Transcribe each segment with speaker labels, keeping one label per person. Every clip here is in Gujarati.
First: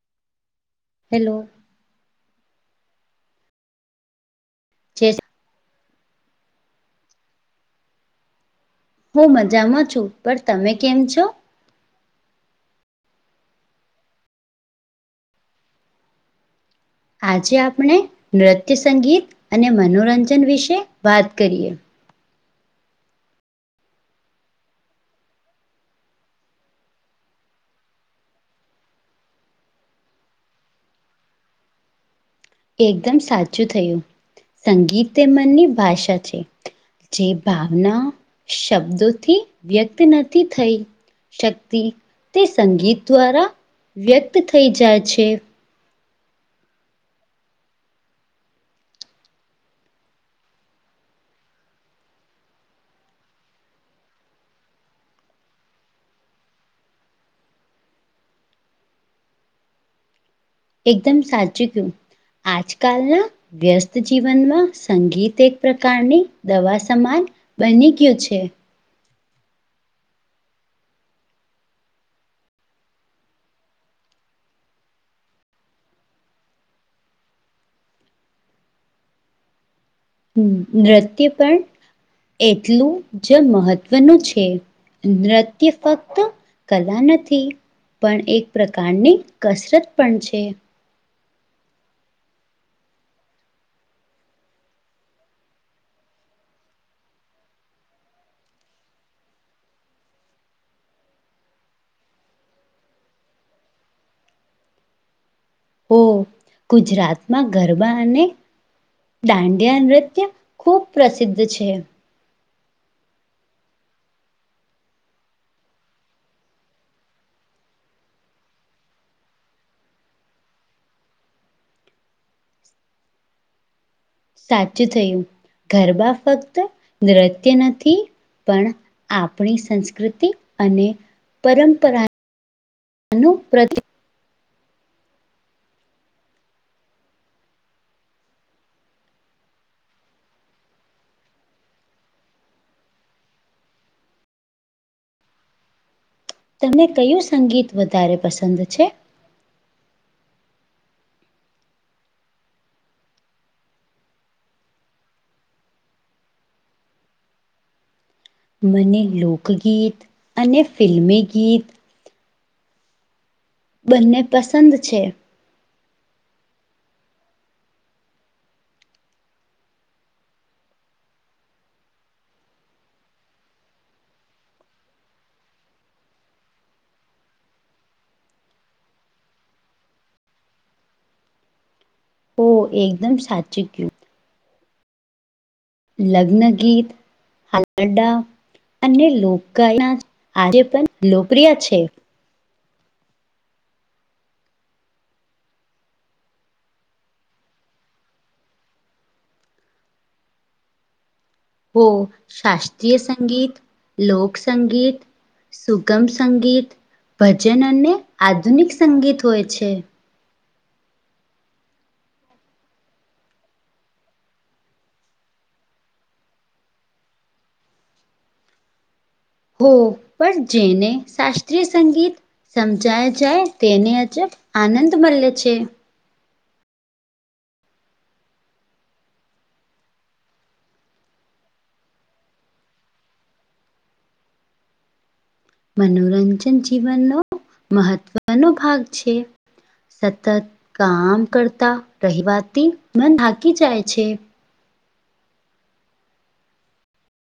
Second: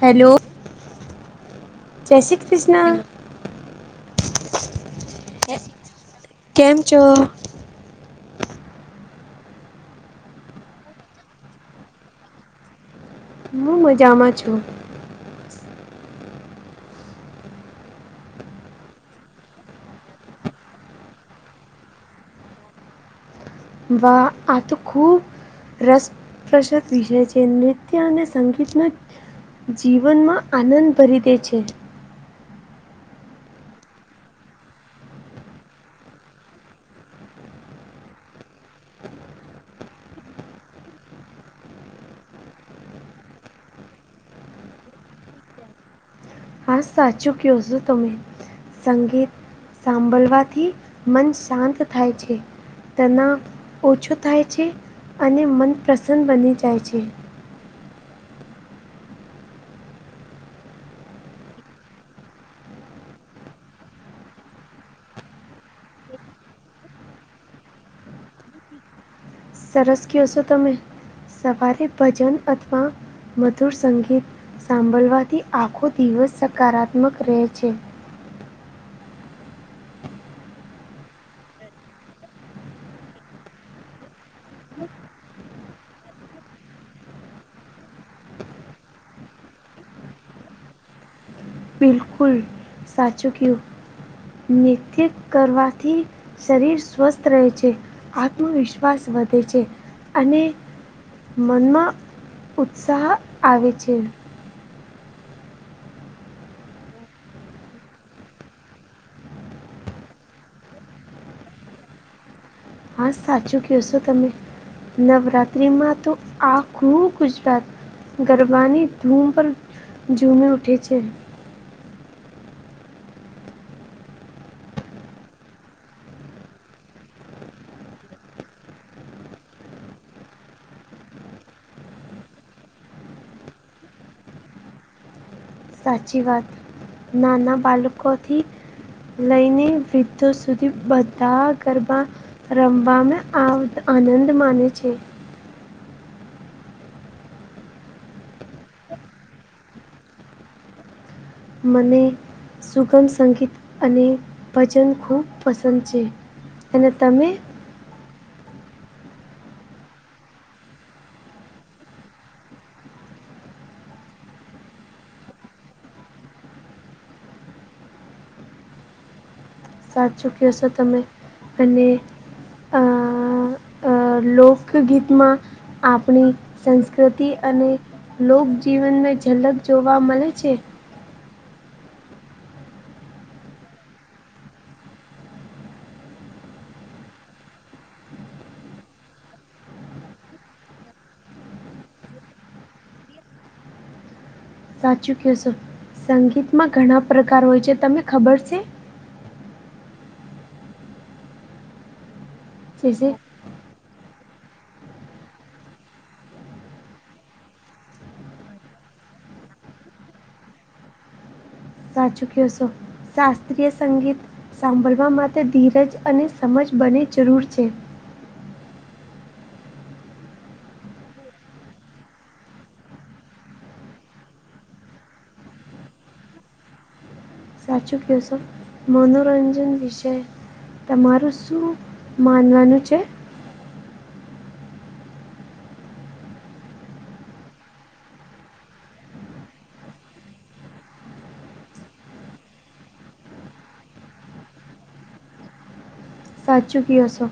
Speaker 1: હેલો
Speaker 2: હેલો
Speaker 1: જય શ્રી કૃષ્ણ
Speaker 2: જેસ
Speaker 1: [unintelligible] કેમ છો
Speaker 2: હું મજામાં છું પણ તમે કેમ છો
Speaker 1: હું મજામાં છું
Speaker 2: આજે આપણે નૃત્ય સંગીત અને મનોરંજન વિશે વાત કરીએ
Speaker 1: વા આતો ખૂબ રસપ્રસદ વિષય છે નૃત્ય અને સંગીતના જીવનમાં આનંદ ભરી દે છે
Speaker 2: એકદમ સાચું થયું સંગીત તે મનની ભાષા છે. જે ભાવના શબ્દોથી વ્યક્ત નથી થઈ શક્તિ તે સંગીત દ્વારા વ્યક્ત થઈ જાય છે.
Speaker 1: હા સાચું કયો છો તમે સંગીત સાંભળવાથી મન શાંત થાય છે. તનાવ ઓછો થાય છે, અને મન પ્રસન્ન બની જાય છે.
Speaker 2: એકદમ સાચું કયું આજકાલના વ્યસ્ત જીવનમાં સંગીત એક પ્રકારની દવા સમાન બને કયો છે.
Speaker 1: સરસ ક્યો છો તમે. સવારે ભજન અથવા મધુર સંગીત સાંભળવાથી આખો દિવસ સકારાત્મક રહે છે.
Speaker 2: નૃત્ય પણ એટલું જ મહત્વનું છે. નૃત્ય ફક્ત કલા નથી પણ એક પ્રકારની કસરત પણ છે.
Speaker 1: બિલકુલ સાચું કીયુ નૃત્ય કરવાથી શરીર સ્વસ્થ રહે છે, આત્મવિશ્વાસ વધે છે, અને મનમાં ઉત્સાહ આવે છે.
Speaker 2: ઓ ગુજરાતમાં ગરબા અને દાંડિયા નૃત્ય ખૂબ પ્રસિદ્ધ છે.
Speaker 1: હા સાચું કેશો તમે. નવરાત્રી માં તો આખું ગુજરાત ગરબાની ધૂમ પર જુમે ઉઠે છેે.
Speaker 2: સાચું થયું ગરબા ફક્ત નૃત્ય નથી પણ આપણી સંસ્કૃતિ અને પરંપરા નું પ્રતિ.
Speaker 1: સાચી વાત નાના બાળકો થી લઈને વિૃદ્ધો સુધી બધા ગરબા રમવા ને આ આનંદ માને છે.
Speaker 2: તને કયું સંગીત વધારે પસંદ છે.
Speaker 1: મને સુગમ સંગીત અને ભજન ખૂબ પસંદ છે. અને તમે
Speaker 2: મને લોકગીત અને ફિલ્મી ગીત બંને પસંદ છે.
Speaker 1: સાચું ક્યો છો તમે અને અ અ લોકગીતમાં આપણી સંસ્કૃતિ અને લોક જીવનમે ઝલક જોવા મળે છે.
Speaker 2: ઓ એકદમ સાચું કયું લગ્ન ગીત હલડા અને લોકગાય ના આજે પણ લોકપ્રિય છે.
Speaker 1: સાચું કેશો સંગીતમાં ઘણા પ્રકાર હોય છે તમે ખબર છે?
Speaker 2: હો શાસ્ત્રીય
Speaker 1: જૈસે
Speaker 2: સંગીત, લોકસંગીત, સુગમ સંગીત, ભજન અને આધુનિક સંગીત હોય છે.
Speaker 1: સાચુ ક્યો સો. શાસ્ત્રીય સંગીત સાંભળવા માટે ધીરજ અને સમજ બને જરૂર છે.
Speaker 2: હો પણ જેને શાસ્ત્રીય સંગીત સમજાય જાય તેને અજબ આનંદ મળે છે.
Speaker 1: સાચું ક્યો સો મનોરંજન વિષય તમારું શું માનવાનું છે?
Speaker 2: મનોરંજન જીવનનો મહત્વનો ભાગ છે. સતત કામ કરતા રહેવાથી મન થાકી જાય છે.
Speaker 1: સાચું કયોસો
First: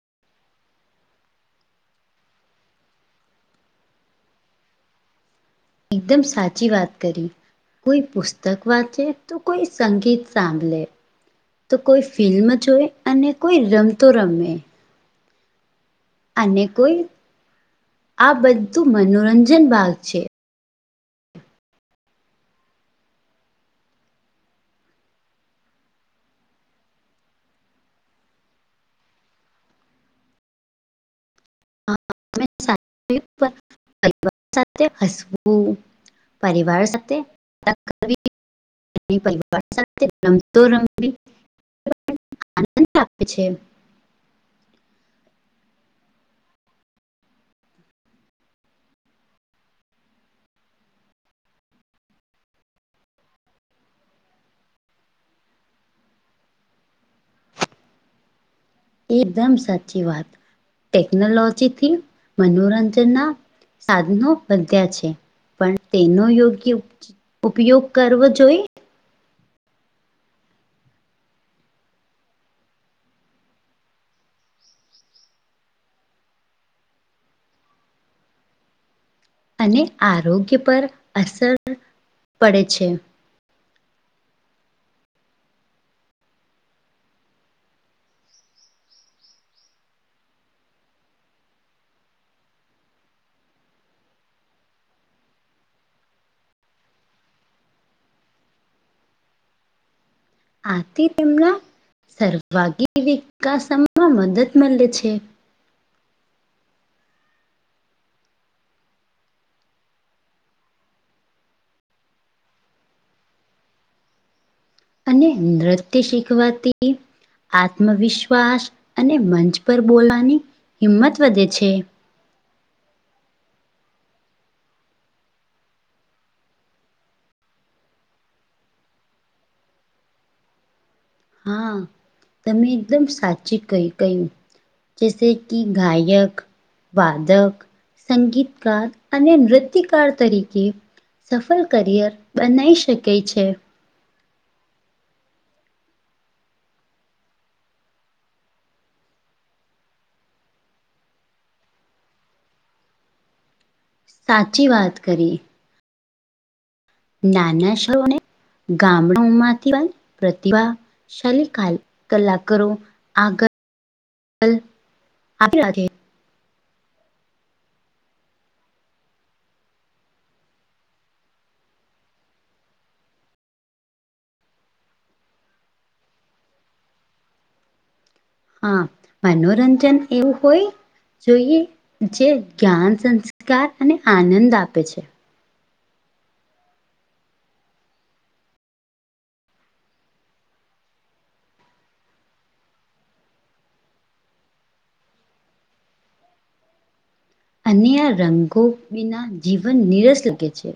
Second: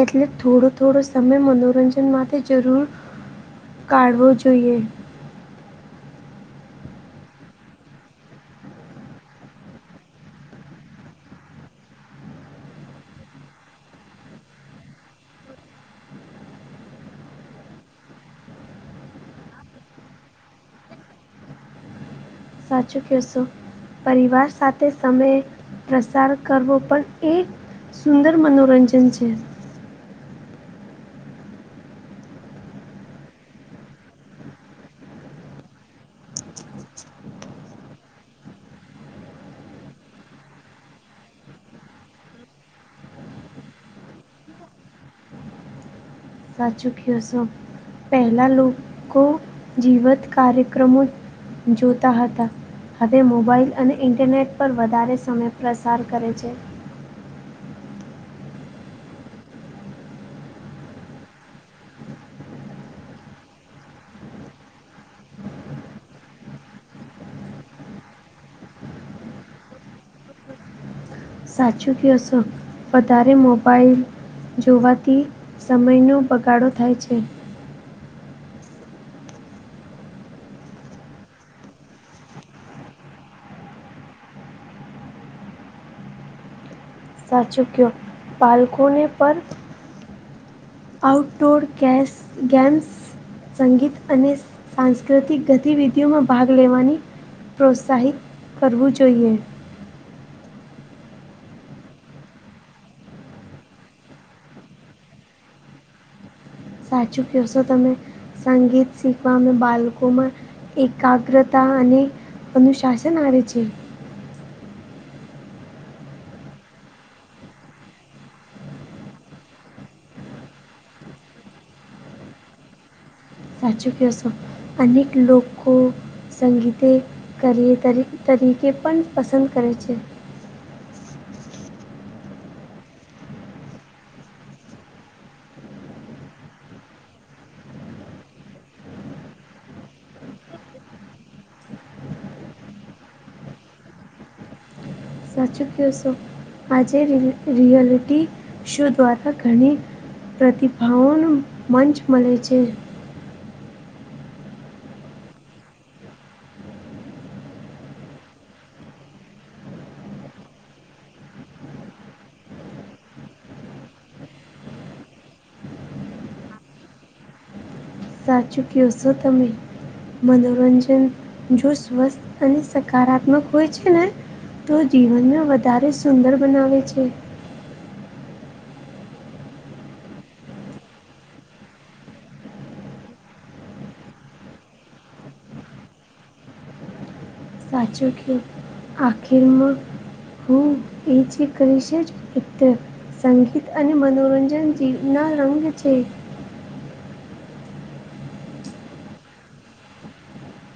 Speaker 1: એટલે થોડો થોડો સમય મનોરંજન માટે જરૂર કાઢવો જોઈએ.
Speaker 2: એકદમ સાચી વાત કરી. કોઈ પુસ્તક વાંચે તો કોઈ સંગીત સાંભલે. તો કોઈ ફિલ્મ જોય અને કોઈ રમતો રમે. અને કોઈ આ બધું મનોરંજન ભાગ છે.
Speaker 1: સાચું કયોશો. પરિવાર સાથે સમય પ્રસાર કરવો પણ એક સુંદર મનોરંજન છે.
Speaker 2: [unintelligible] સાથે હસવું. પરિવાર સાથે [unintelligible] પરિવાર સાથે રમતો રમવી [unintelligible] આનંદ આપે છે.
Speaker 1: સાચું ક્યોસો પહેલા લોકો જીવત કાર્યક્રમો જોતા હતા. હવે મોબાઈલ અને ઇન્ટરનેટ પર વધારે સમય પ્રસાર કરે છે.
Speaker 2: એકદમ સાચી વાત ટેકનોલોજી થી મનોરંજન ના સાધનો વધ્યા છે પણ તેનો યોગ્ય ઉપયોગ કરવો જોઈએ
Speaker 1: સાચું ક્યોસો વધારે મોબાઈલ જોવાથી સમયનો બગાડો થાય છે.
Speaker 2: અને આરોગ્ય પર અસર પડે છે.
Speaker 1: સાચુંક્યો બાલકોને પણ આઉટડોર કેશ ગેમ્સ સંગીત અને સાંસ્કૃતિક ગતિવિધિઓમાં ભાગ લેવાની પ્રોત્સાહિત કરવું જોઈએ.
Speaker 2: આથી તેમના સર્વાગી વિકાસમાં મદદ મળે છે.
Speaker 1: સાચું ક્યોસો તમે સંગીત શીખવા માં અમે બાલકો મા એકાગ્રતા અને અનુશાસન આવે છે.
Speaker 2: અને નૃત્ય શીખવાથી આત્મવિશ્વાસ અને મંચ પર બોલવાની હિંમત વધે છે.
Speaker 1: સાચું ક્યોસો અનેક લોકો સંગીતે કરી તરી તરીકે પણ પસંદ કરે છે.
Speaker 2: હા તમે એકદમ સાચું કય કયું. જૈસે કી ગાયક વાદક સંગીતકાર અને નૃત્યકાર તરીકે સફળ કરિયર બનાવી શકાય છે.
Speaker 1: સાચું ક્યોસો આજે રિ રિયલિટી શો દ્વારા ઘણી પ્રતિભાઓનો મંચ મળે છે.
Speaker 2: સાચી વાત કરી. નાના શહેરો ને ગામડમાંથી પણ પ્રતિભા [unintelligible] કલાકારો [unintelligible]
Speaker 1: સાચૂ ક્યો સો તમે મનોરંજન જો સ્વસ્થ અને સકારાત્મક હોય છે ને તો જીવનને વધારે સુંદર બનાવે છે.
Speaker 2: હા મનોરંજન એવું હોય જોઈએ જે જ્ઞાન સંસ્કાર અને આનંદ આપે છે.
Speaker 1: સાચો ક્યો આખિરમાં [unintelligible] અત્યારે સંગીત અને મનોરંજન જીવ ના રંગ છે.
Speaker 2: અને આ રંગો વિના જીવન નિનીરસ લાગે છે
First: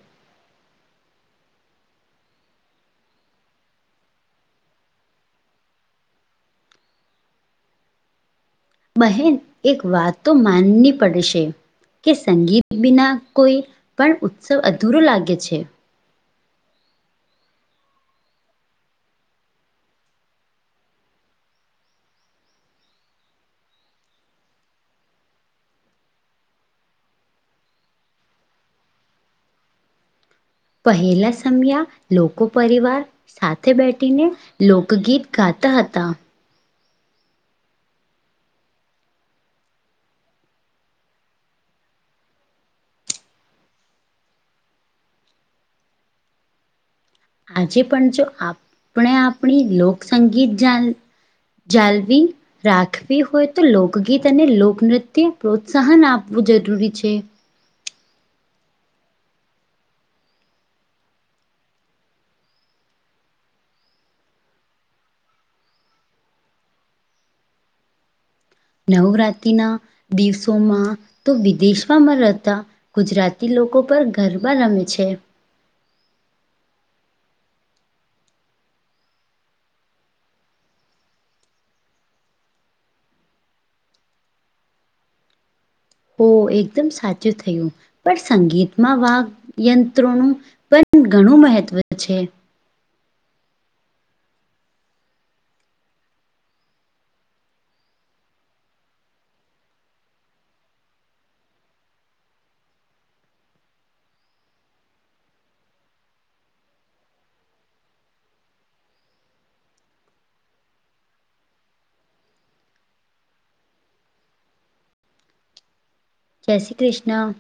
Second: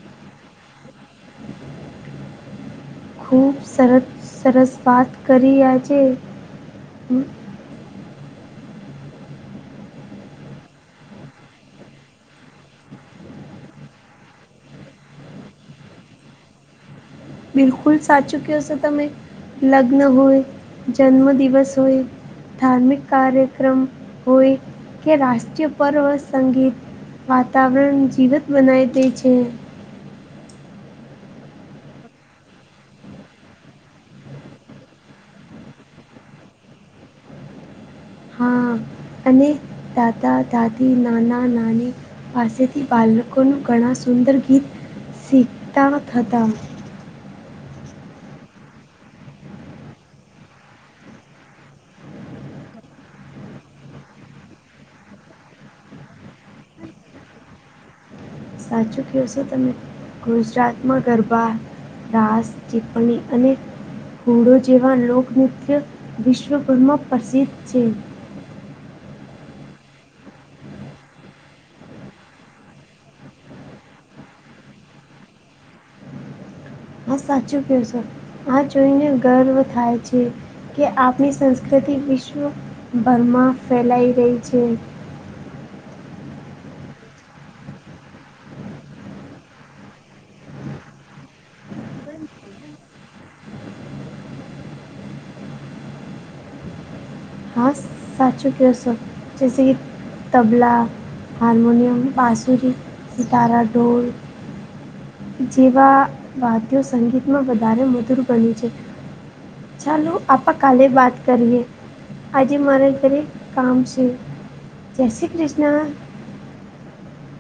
Speaker 1: ખૂબ સરસ સરસ વાત કરી્યા છે
Speaker 2: બહેન એક વાત તો માનવી પડશે કે સંગીત બના કોઈ પણ ઉત્સવ અધૂરો લાગે છે
Speaker 1: બિલકુલ સાચું ક છો તમે લગ્ન હોય જન્મ દિવસ હોય ધાર્મિક કાર્યક્રમ હોય કે રાષ્ટ્રીય પર્વ સંગીત વાતાવરણ જીવત બનાય દે છે
Speaker 2: પહેલા સમયા લોક પરિવાર સાથે બેઠીને લોકગીત ગાતા હતા
Speaker 1: હા અને દાદા દાદી નાના નાની પાસેથી બાળકોનું ઘણા સુંદર ગીત શીખતા હતા
Speaker 2: આજે પણ જો આપણે આપણી લોકસંગીત જ જાલ્વી રાખવી હોય તો લોકગીત અને લોકનૃત્ય પ્રોત્સાહન આપવું જરૂરી છે
Speaker 1: સાચું કહેશો તમે ગુજરાતમાં ગરબા રાસ ચીપણી અને ઘોડો જેવા લોકનૃત્ય વિશ્વભરમાં પ્રસિદ્ધ છે
Speaker 2: નવરાત્રિના દિવસોમાં તો વિદેશમાંમાં રહેતા ગુજરાતી લોકો પર ગરબા રમે છે
Speaker 1: હા સાચું કહ છ આ જોઈને ગર્વ થાય છે કે આપની સંસ્કૃતિ વિશ્વભરમાં ફેલાઈ રહી છે
Speaker 2: હો એકદમ સાચું થયું પણ સંગીતમાં વાઘયંત્રોનું પણ ઘણું મહત્વ છે
Speaker 1: સાચ ચુકી સૌ જૈસે કે તબલા હારમોનિયમ બાસુરી તારાઢોલ જેવા વાદ્યો સંગીતમાં વધારે મધુર બન્યું છે ચાલો આપ કાલે બાત કરીએ આજે મારે રેક કામ છે જૈસે કૃષ્ણ
Speaker 2: જય શ્રી કૃષ્ણ